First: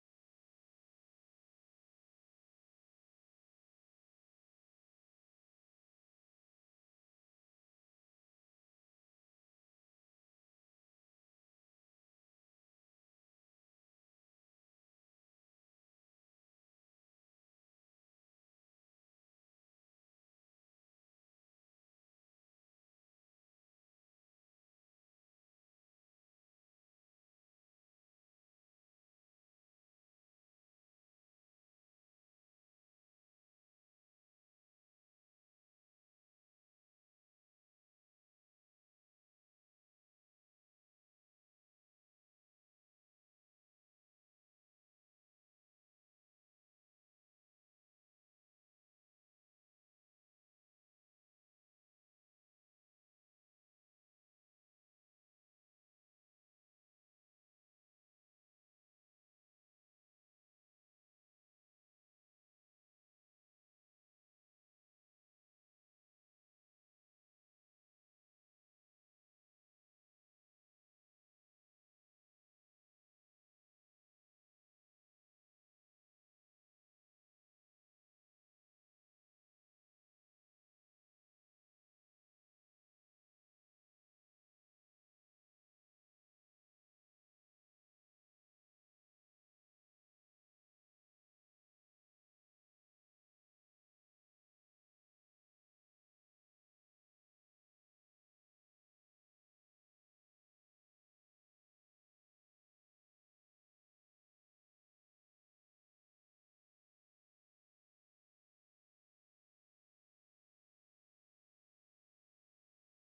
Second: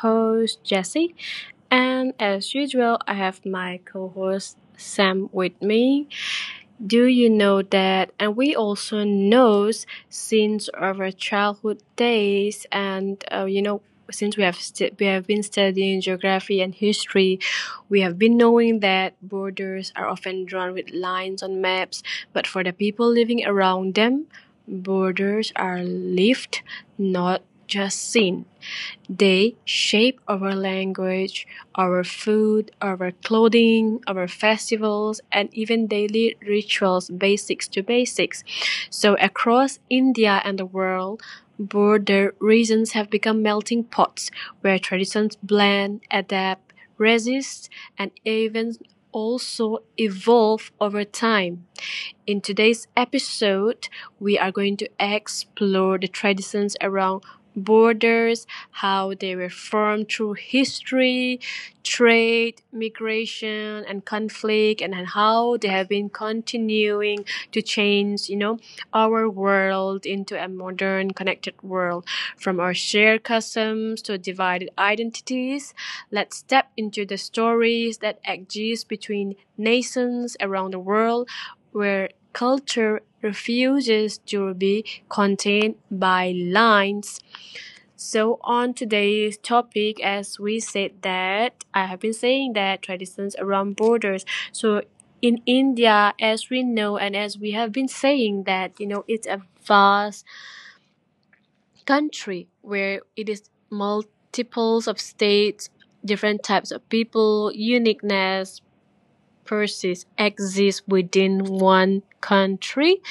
host, Jessie, and as usual, I have my co host Sam with me. Do you know that? And we also knows since our childhood days, and since we have been studying geography and history, we have been knowing that borders are often drawn with lines on maps, but for the people living around them, borders are lived, not just seen. They shape our language, our food, our clothing, our festivals, and even daily rituals, basics to basics. So, across India and the world, border regions have become melting pots where traditions blend, adapt, resist, and even also evolve over time. In today's episode, we are going to explore the traditions around borders, how they were formed through history, trade, migration, and conflict, and then how they have been continuing to change, our world into a modern, connected world. From our shared customs to divided identities, let's step into the stories that exist between nations around the world where culture refuses to be contained by lines. So on today's topic, as we said that I have been saying that traditions around borders. So in India, as we know and as we have been saying that you know it's a vast country where it is multiples of states, different types of people, uniqueness persists exists within one country,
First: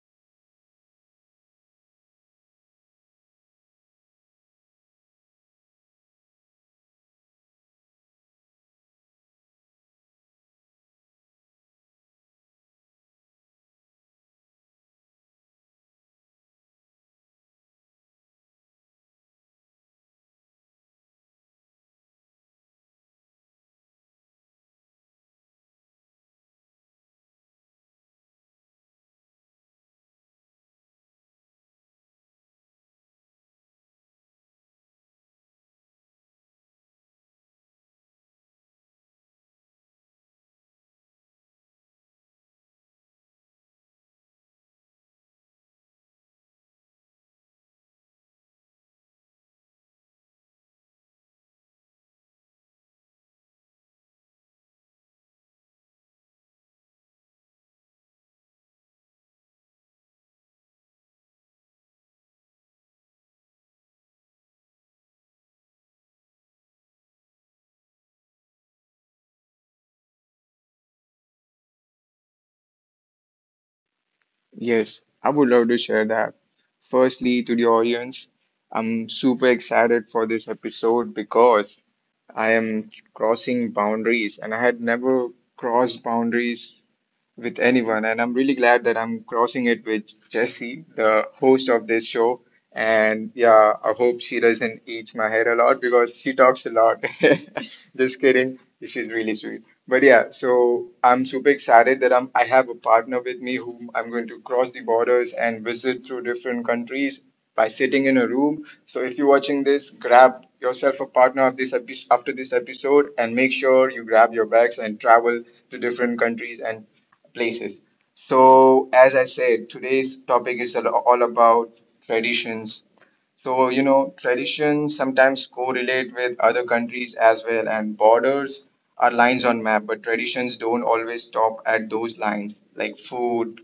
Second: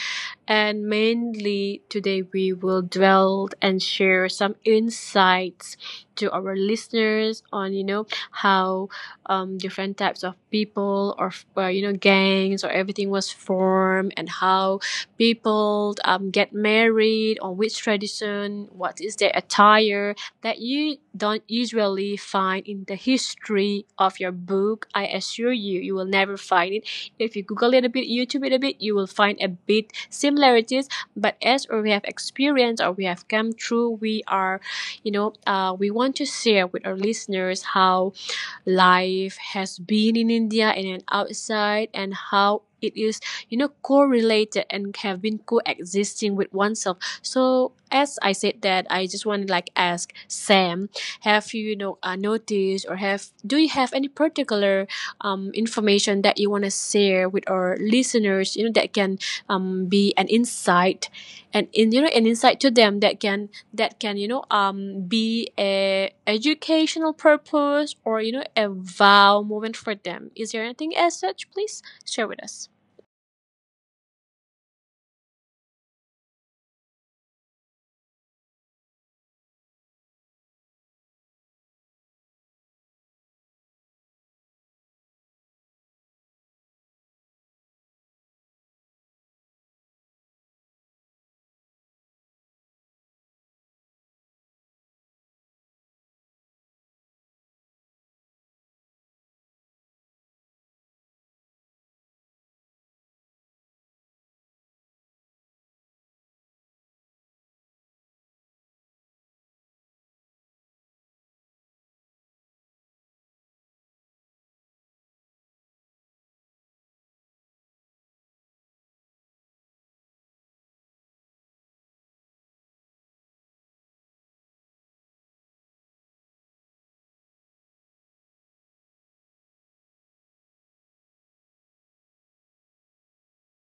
and mainly today we will dwell and share some insights to our listeners on you know how different types of people or you know gangs or everything was formed, and how people get married on which tradition, what is their attire that you don't usually find in the history of your book. I assure you, you will never find it if you Google it a bit, YouTube it a bit, you will find a bit similarities. But as we have experienced or we have come through, we are, we want to share with our listeners how life has been in India and then outside and how it is, you know, correlated and have been coexisting with oneself. So as I said that, I just want to like ask Sam, have you, noticed or have, do you have any particular information that you want to share with our listeners, you know, that can be an insight and, in, you know, an insight to them that can you know be a educational purpose or you know a wow moment for them? Is there anything as such? Please share with us. Yes, I would love to share that. Firstly, to the audience, I'm super excited for this episode because I am crossing boundaries and I had never crossed boundaries with anyone. And I'm really glad that I'm crossing it with Jesse, the host of this show. And yeah, I hope she doesn't eat my hair a lot because she talks a lot. Just kidding. She's really sweet. But yeah, so I'm super excited that I have a partner with me whom I'm going to cross the borders and visit through different countries by sitting in a room. So if you're watching this, grab yourself a partner of this after this episode and make sure you grab your bags and travel to different countries and places. So, as I said, today's topic is all about traditions. So, you know, traditions sometimes correlate with other countries as well, and borders are lines on map, but traditions don't always stop at those lines, like food,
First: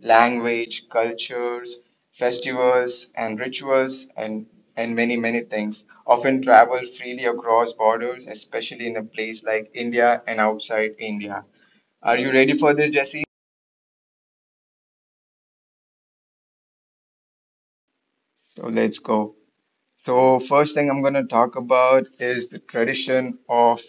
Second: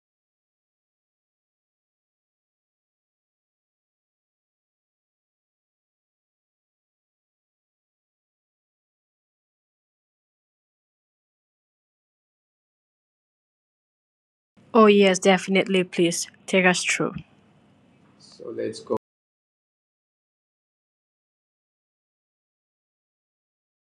language, cultures, festivals, and rituals, and many, many things. Often travel freely across borders, especially in a place like India and outside India. Are you ready for this, Jesse? Oh, yes, definitely. Please take us through. So let's go. So first thing I'm going to talk about is the tradition of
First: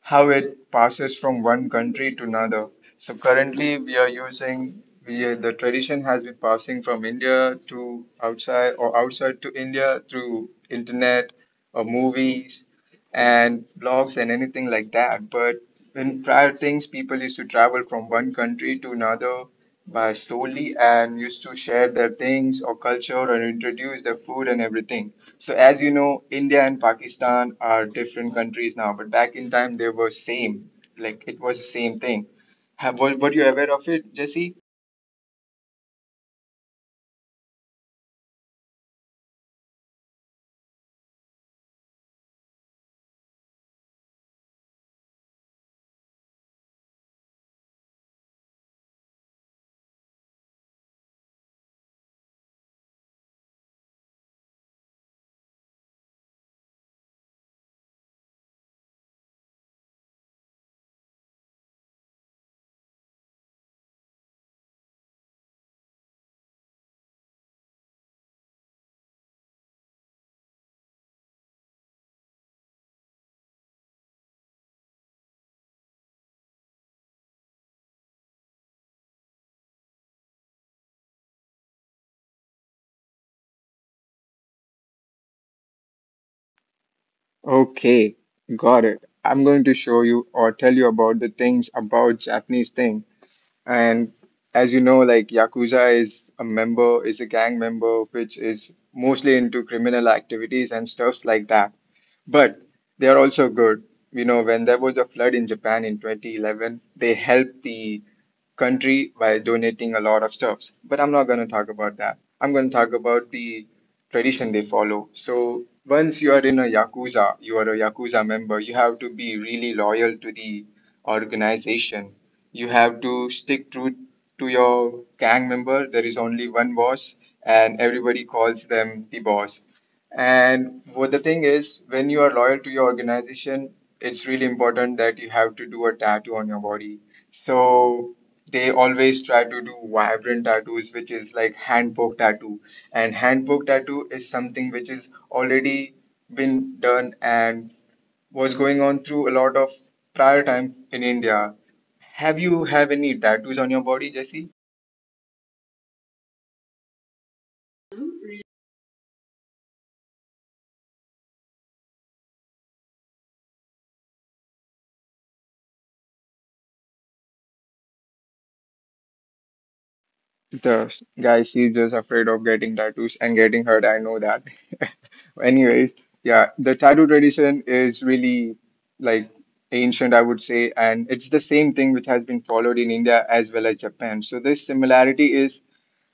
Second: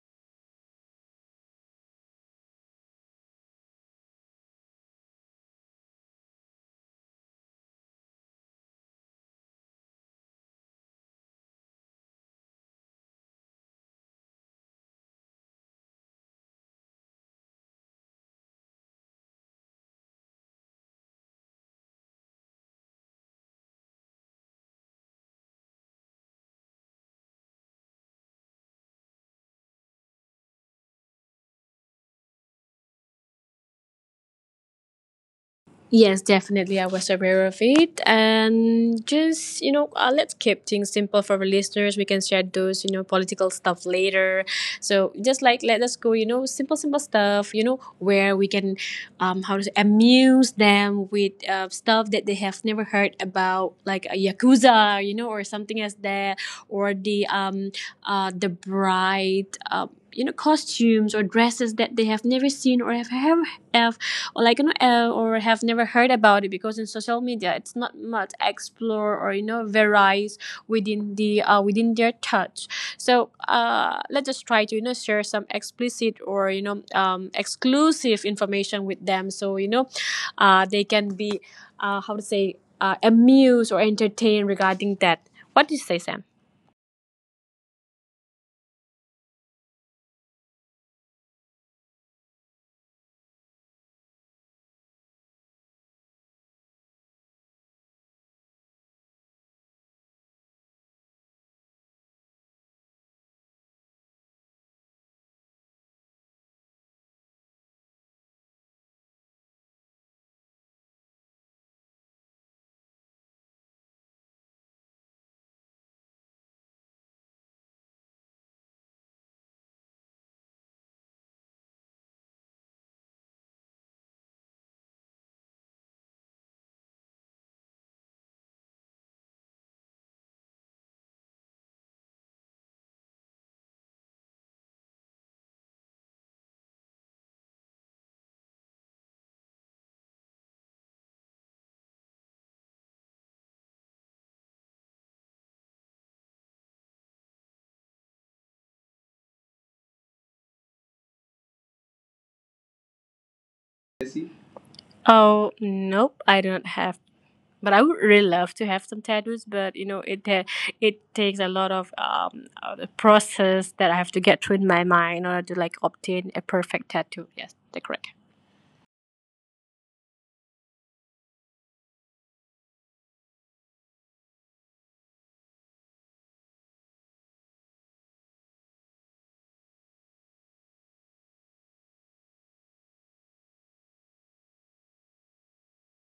how it passes from one country to another. So currently we are using we are- the tradition has been passing from India to outside or outside to India through internet or movies and blogs and anything like that. But in prior things, people used to travel from one country to another by slowly and used to share their things or culture and introduce their food and everything. So as you know, India and Pakistan are different countries now, but back in time they were same. Like it was the same thing. Were you aware of it, Jesse? Yes, definitely. I was aware of it. And just, let's keep things simple for our listeners. We can share those, you know, political stuff later. So just like, let us go, you know, simple stuff, you know, where we can, how to say, amuse them with stuff that they have never heard about, like a Yakuza, you know, or something as that, or the bride, uh, you know, costumes or dresses that they have never seen or have like you know or have never heard about it, because in social media it's not much explore or you know varies within the within their touch. So let's just try to you know share some explicit or you know exclusive information with them, so you know they can be how to say amused or entertained regarding that. What do you say, Sam? Okay, got it. I'm going to show you or tell you about the things about Japanese thing. And as you know, like Yakuza is a gang member, which is mostly into criminal activities and stuff like that. But they are also good. You know, when there was a flood in Japan in 2011, they helped the country by donating a lot of stuffs. But I'm not going to talk about that. I'm going to talk about the tradition they follow. So once you are in a Yakuza, you are a Yakuza member, you have to be really loyal to the organization, you have to stick true to your gang member. There is only one boss, and everybody calls them the boss. And what the thing is, when you are loyal to your organization, it's really important that you have to do a tattoo on your body. So they always try to do vibrant tattoos, which is like hand poke tattoo. And hand poke tattoo is something which is already been done and was going on through a lot of prior time in India. Have you have any tattoos on your body, Jesse? Oh nope, I don't have, but I would really love to have some tattoos, but you know, it takes a lot of the process that I have to get through in my mind in order to like obtain a perfect tattoo. Yes, that's correct. The guy, she's just afraid of getting tattoos and getting hurt. I know that. Anyways, yeah, the tattoo tradition is really like ancient, I would say, and it's the same thing which has been followed in India as well as Japan. So this similarity is.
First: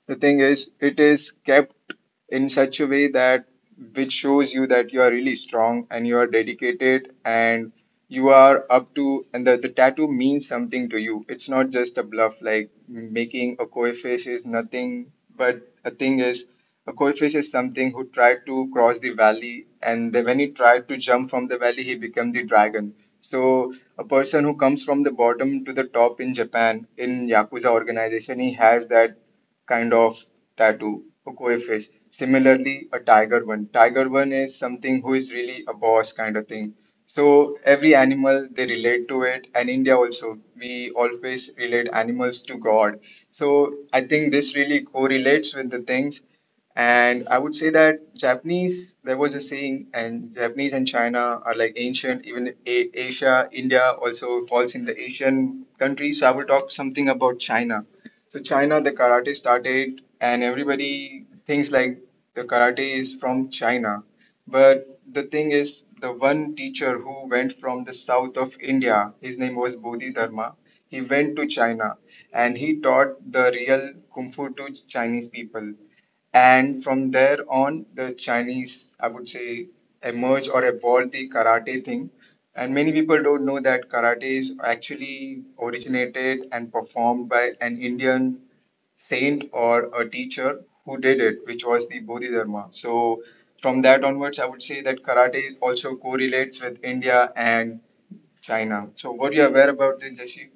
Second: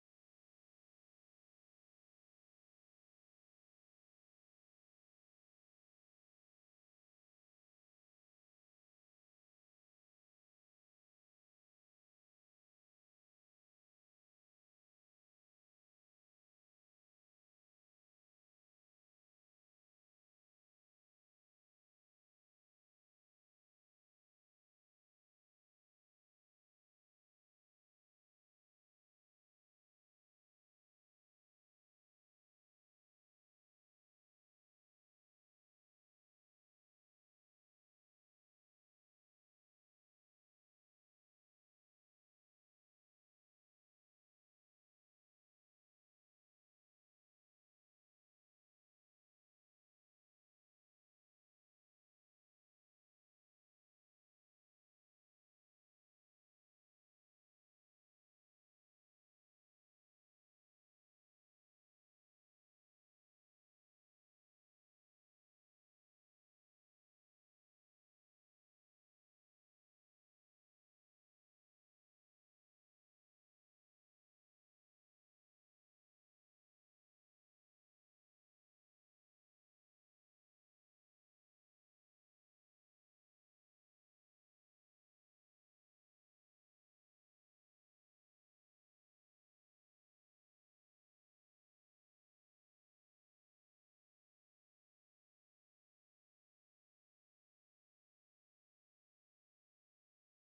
The thing is, it is kept in such a way that which shows you that you are really strong and you are dedicated and you are up to and the tattoo means something to you. It's not just a bluff like making a koi fish is nothing but a thing is a koi fish is something who tried to cross the valley and then when he tried to jump from the valley he became the dragon. So a person who comes from the bottom to the top in Japan in Yakuza organization he has that kind of tattoo, a koi fish. Similarly, a tiger one. Tiger one is something who is really a boss kind of thing. So every animal they relate to it, and India also we always relate animals to God. So I think this really correlates with the things. And I would say that Japanese, there was a saying, and Japanese and China are like ancient, even Asia, India also falls in the Asian countries. So I will talk something about China. So China, the karate started, and everybody thinks like the karate is from China. But the thing is, the one teacher who went from the south of India, his name was Bodhidharma, he went to China and he taught the real Kung Fu to Chinese people. And from there on, the Chinese, I would say, emerged or evolved the karate thing and many people don't know that karate is actually originated and performed by an Indian saint or a teacher who did it, which was the Bodhidharma. So, from that onwards, I would say that karate also correlates with India and China. So, were you aware about this, Jashi?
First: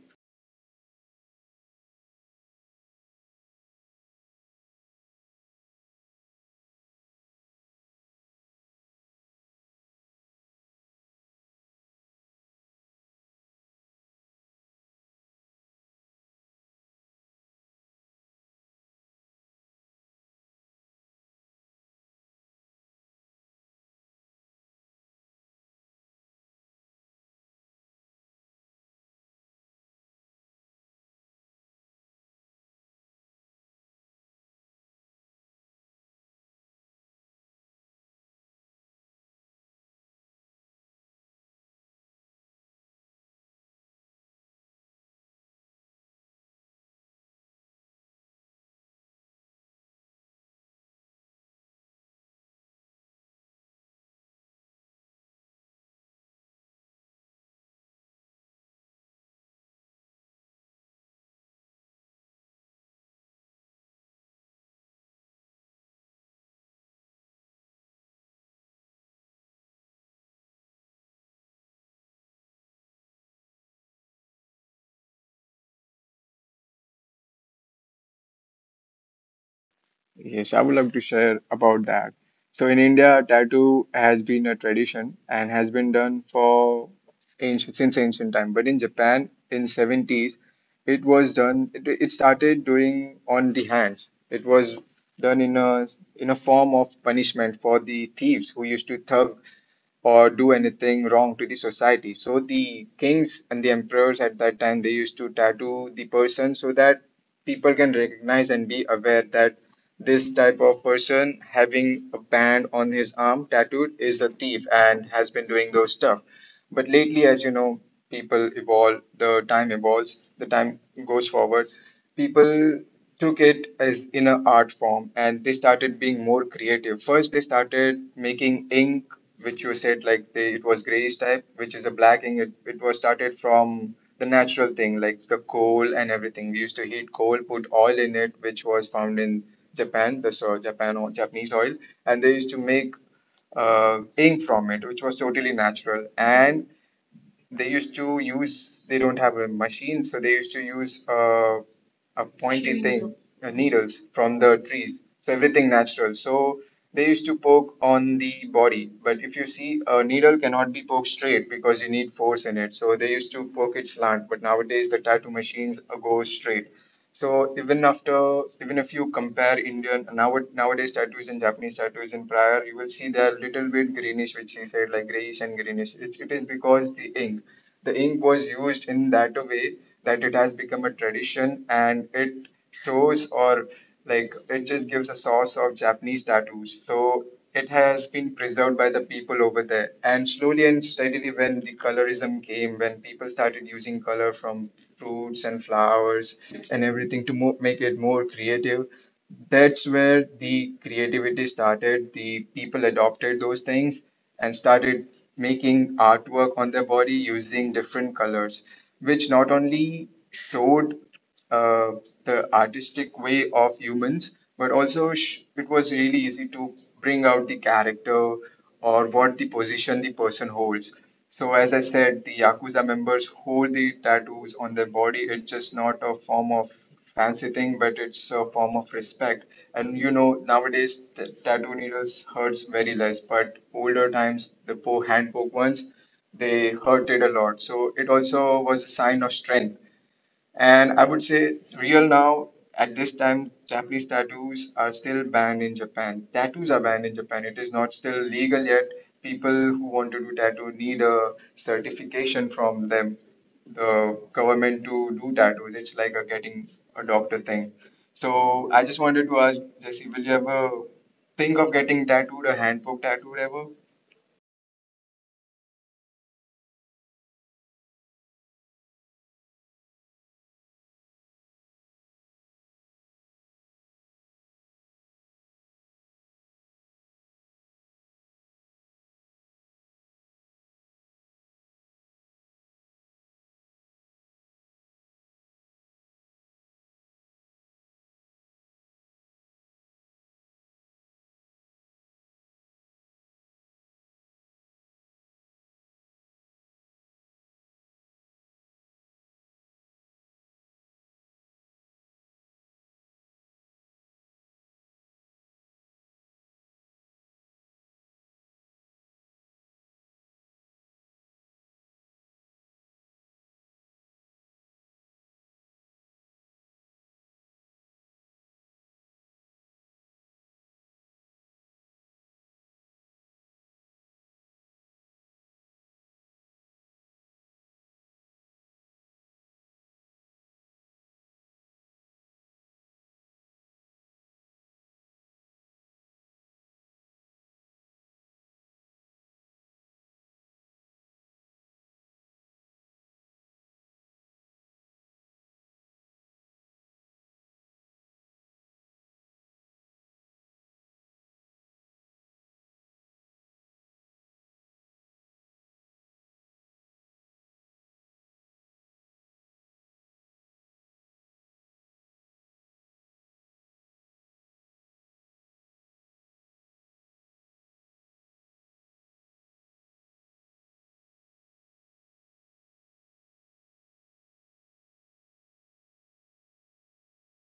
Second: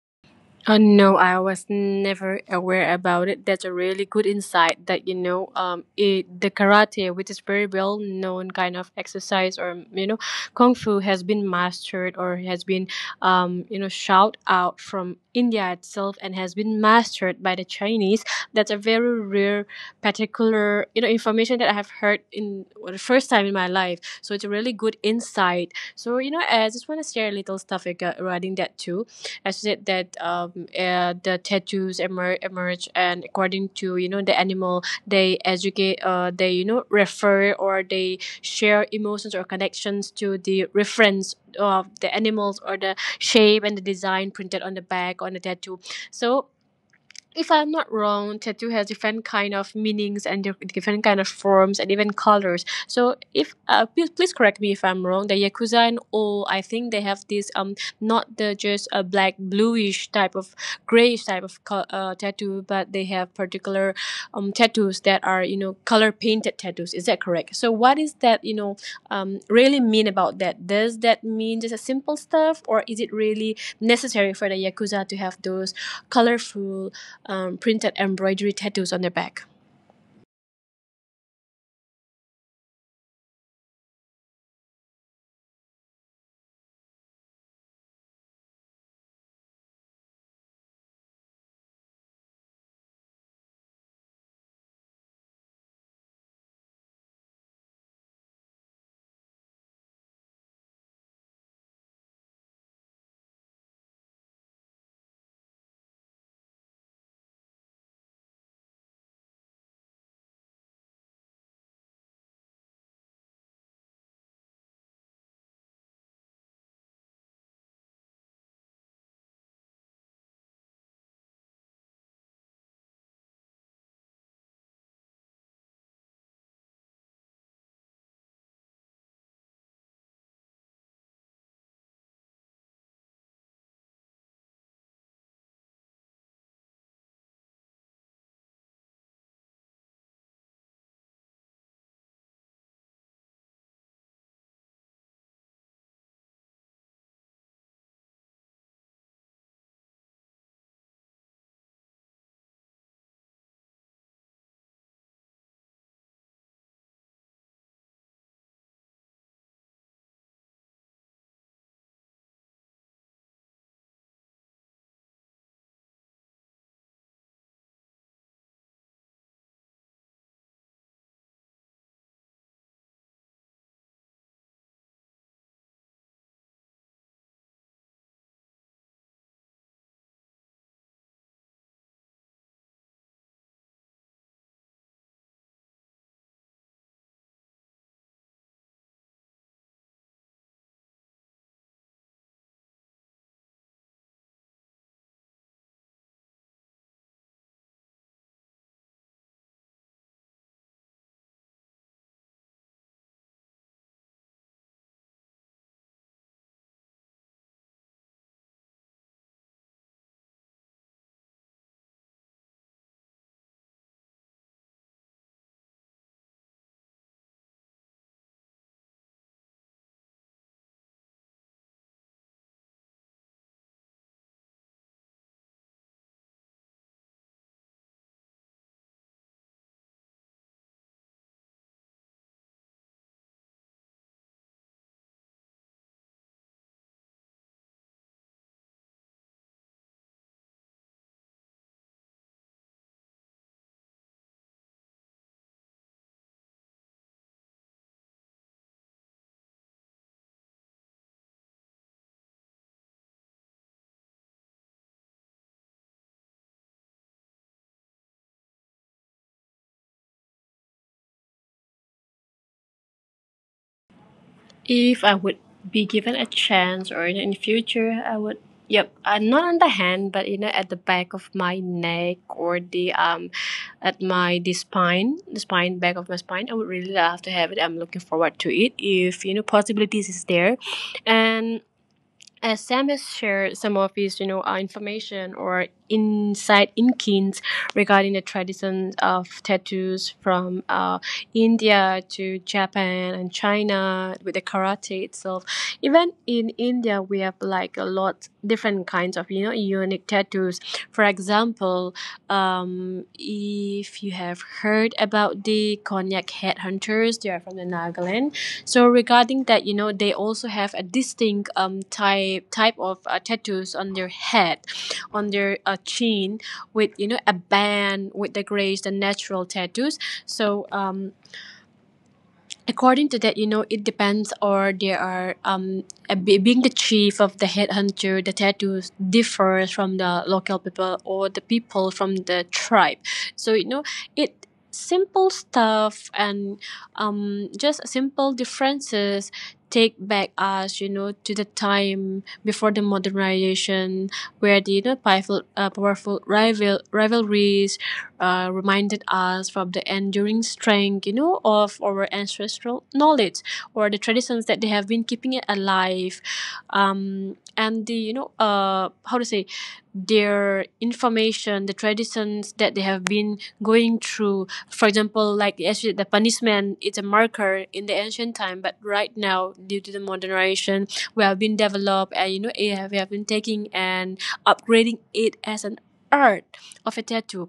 No, I was never aware about it. That's a really good insight that you know, it, the karate, which is very well known kind of exercise, or you know, kung fu has been mastered or has been, you know, shout out from India itself and has been mastered by the Chinese. That's a very rare, particular, you know, information that I have heard in well, the first time in my life. So it's a really good insight. So you know, I just want to share a little stuff regarding that too. I said that the emerge, and according to you know the animal, they educate, they you know refer or they share emotions or connections to the reference of the animals or the shape and the design printed on the back on the tattoo. So if I'm not wrong, tattoo has different kind of meanings and different kind of forms and even colors. So if please correct me if I'm wrong. The yakuza and all, I think they have this not the just a black bluish type of grayish type of tattoo, but they have particular tattoos that are you know color painted tattoos. Is that correct? So what is that you know really mean about that? Does that mean just a simple stuff, or is it really necessary for the yakuza to have those colorful printed embroidery tattoos on their back? Yes, I would love to share about that. So in India, tattoo has been a tradition and has been done for ancient, since ancient time. But in Japan, in seventies, it was done. It started doing on the hands. It was done in a form of punishment for the thieves who used to thug or do anything wrong to the society. So the kings and the emperors at that time they used to tattoo the person so that people can recognize and be aware that this type of person having a band on his arm tattooed is a thief and has been doing those stuff. But lately, as you know, people evolve, the time evolves, the time goes forward. People took it as in an art form and they started being more creative. First, they started making ink, which you said like they, it was grayish type, which is a black ink. It was started from the natural thing, like the coal and everything. We used to heat coal, put oil in it, which was found in Japan, the so Japan or Japanese oil, and they used to make ink from it, which was totally natural. And they used to use they don't have a machine so they used to use a pointy thing needles from the trees so everything natural so they used to poke on the body but if you see a needle cannot be poked straight because you need force in it so they used to poke it slant but nowadays the tattoo machines go straight so even after, even if you compare Indian nowadays tattoos and Japanese tattoos in prior, you will see they're a little bit greenish, which he said like grayish and greenish. It is because the ink was used in that a way that it has become a tradition and it shows or like it just gives a source of Japanese tattoos. So it has been preserved by the people over there. And slowly and steadily, when the colorism came, when people started using color from fruits and flowers and everything to make it more creative. That's where the creativity started. The people adopted those things and started making artwork on their body using different colors, which not only showed uh, the artistic way of humans, but also it was really easy to bring out the character or what the position the person holds. So, as I said, the Yakuza members hold the tattoos on their body. It's just not a form of fancy thing, but it's a form of respect. And you know, nowadays the tattoo needles hurts very less, but older times the poor hand poke ones they hurted a lot. So it also was a sign of strength. And I would say it's real now at this time Japanese tattoos are still banned in Japan. Tattoos are banned in Japan. It is not still legal yet. People who want to do tattoo need a certification from them, the government to do tattoos. It's like a getting a doctor thing. So I just wanted to ask Jesse, will you ever think of getting tattooed, a hand poke tattooed ever? If I would be given a chance or in the future, I would, yep, not on the hand, but you know, at the back of my neck or the, at my, the spine, back of my spine. I would really love to have it. I'm looking forward to it if, you know, possibilities is there. And as Sam has shared some of his, information or insight in kins regarding the traditions of tattoos from India to Japan and China with the karate itself. Even in India, we have like a lot different kinds of, you know, unique tattoos. For example, if you have heard about the Konyak headhunters, they are from the Nagaland, so regarding that, you know, they also have a distinct type of tattoos on their head, on their chin, with you know a band with the grace, the natural tattoos. So according to that, you know, it depends, or there are being the chief of the headhunter, the tattoos differs from the local people or the people from the tribe. So you know, it simple stuff, and just simple differences take back us you know to the time before the modernization where the you know powerful rivalries reminded us from the enduring strength, you know, of our ancestral knowledge or the traditions that they have been keeping it alive, and the you know, how to say, their information, the traditions that they have been going through. For example, like actually the punishment, it's a marker in the ancient time, but right now, due to the modernization, we have been developed and you know, it we have been taking and upgrading it as an art of a tattoo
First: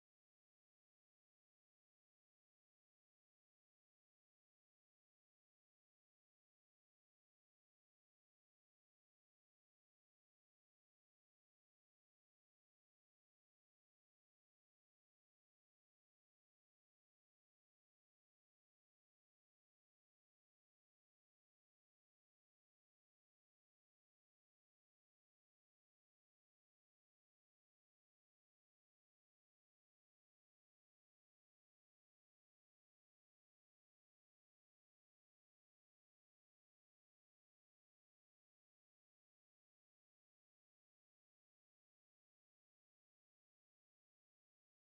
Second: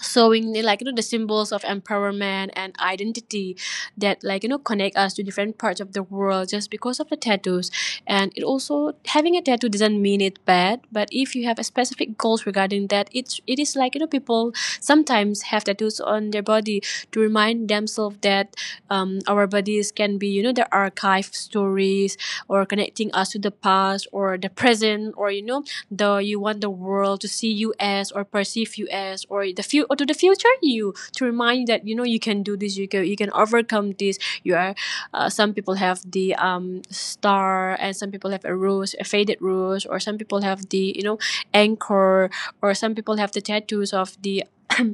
showing the, like you know the symbols of empowerment and identity that like you know connect us to different parts of the world just because of the tattoos. And it also having a tattoo doesn't mean it bad, but if you have a specific goals regarding that, it's it is like you know people sometimes have tattoos on their body to remind themselves that our bodies can be you know the archive stories or connecting us to the past or the present or you know the you want the world to see you as or perceive you as or the few or to the future you to remind you that you know you can do this, you can overcome this, you are some people have the star, and some people have a rose, a faded rose, or some people have the you know anchor, or some people have the tattoos of the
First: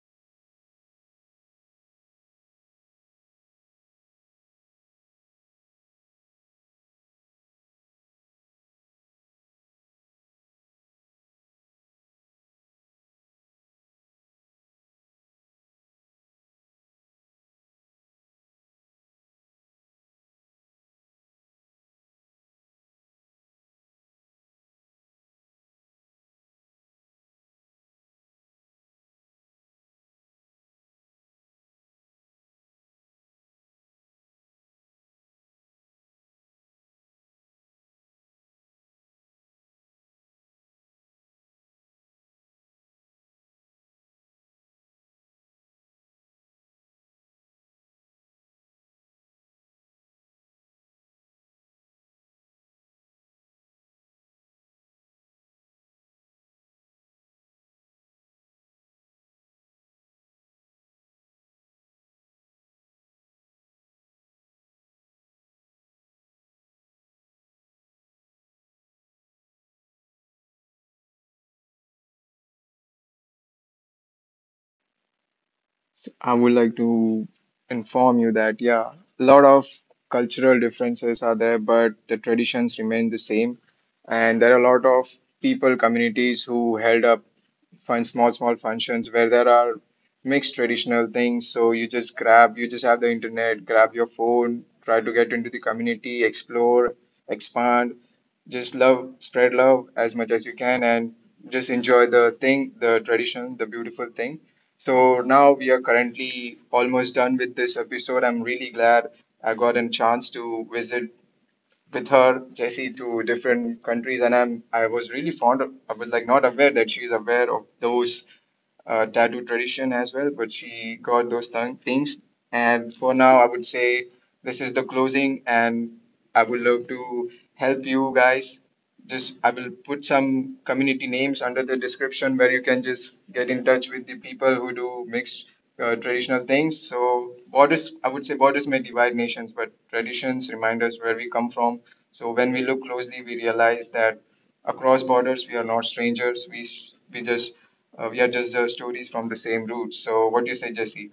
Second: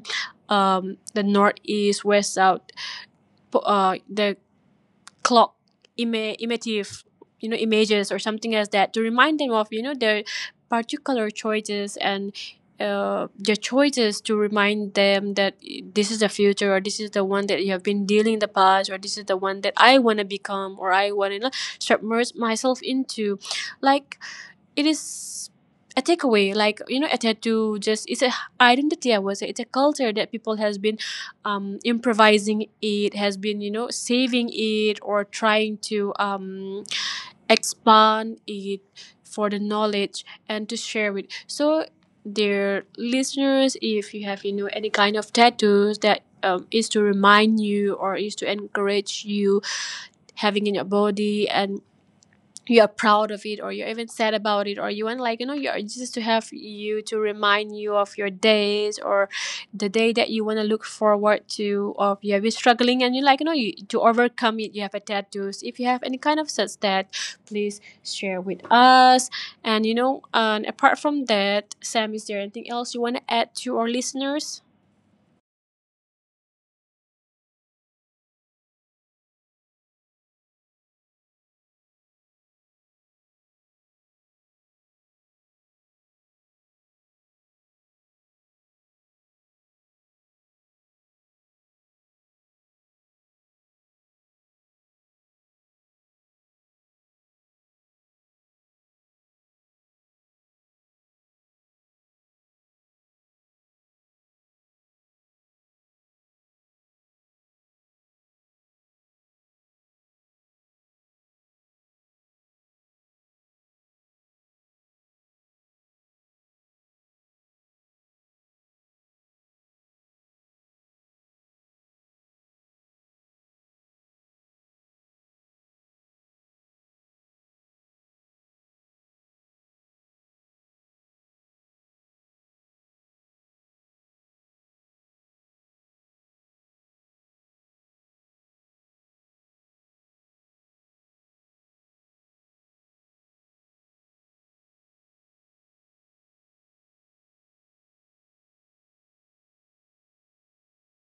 the northeast west south the clock imative you know images or something as that to remind them of you know their particular choices, and their choices to remind them that this is the future or this is the one that you have been dealing in the past or this is the one that I want to become or I want to submerge myself into, like it is a takeaway, like you know a tattoo just it's a identity, I would say it's a culture that people has been improvising, it has been you know saving it or trying to expand it for the knowledge and to share it. So dear listeners, if you have you know any kind of tattoos that is to remind you or is to encourage you having in your body, and you are proud of it or you're even sad about it, or you want like you know you're just to have you to remind you of your days, or the day that you want to look forward to, or you have been struggling and you like you know you to overcome it you have a tattoos, if you have any kind of such that please share with us. And you know, and apart from that, Sam, is there anything else you want to add to our listeners? I would like to inform you that, yeah, a lot of cultural differences are there, but the traditions remain the same. And there are a lot of people, communities who held up fun, small, small functions where there are mixed traditional things. So you just grab, you just have the internet, grab your phone, try to get into the community, explore, expand just love, spread love as much as you can, and just enjoy the thing, the tradition, the beautiful thing. So now we are currently almost done with this episode. I'm really glad I got a chance to visit with her, Jessie, to different countries, and I was really fond of I was like not aware that she's aware of those tattoo tradition as well, but she got those things. And for now, I would say this is the closing, and I would love to help you guys just I will put some community names under the description where you can just get in touch with the people who do mixed traditional things. So borders, I would say borders may divide nations, but traditions remind us where we come from. So when we look closely, we realize that across borders, we are not strangers. We just we are just stories from the same roots. So what do you say, Jesse?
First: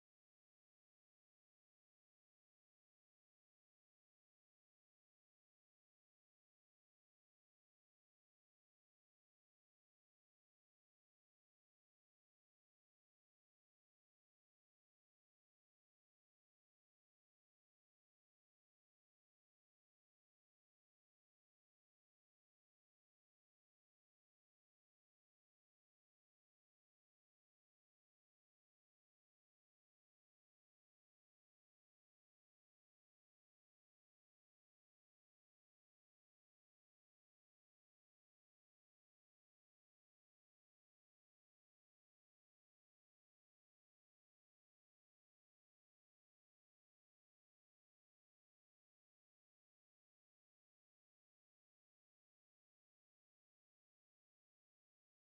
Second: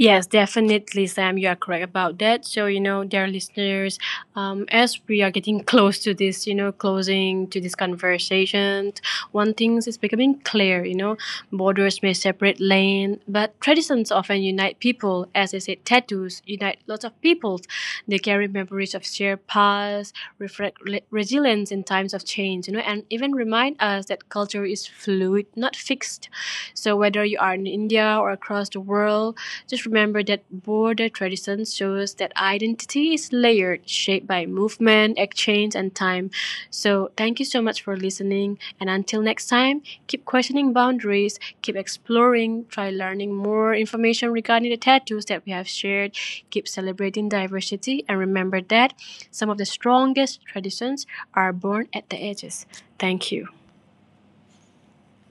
Yes, definitely, Sam. You are correct about that. So, you know, dear listeners, as we are getting close to this, you know, closing to this conversation, one thing is becoming clear, you know, borders may separate lane, but traditions often unite people. As I said, tattoos unite lots of peoples. They carry memories of shared past, reflect resilience in times of change, you know, and even remind us that culture is fluid, not fixed. So whether you are in India or across the world, just remember that border tradition shows that identity is layered, shaped by movement, exchange, and time. So thank you so much for listening, and until next time, keep questioning boundaries, keep exploring, try learning more information regarding the tattoos that we have shared, keep celebrating diversity, and remember that some of the strongest traditions are born at the edges. Thank you.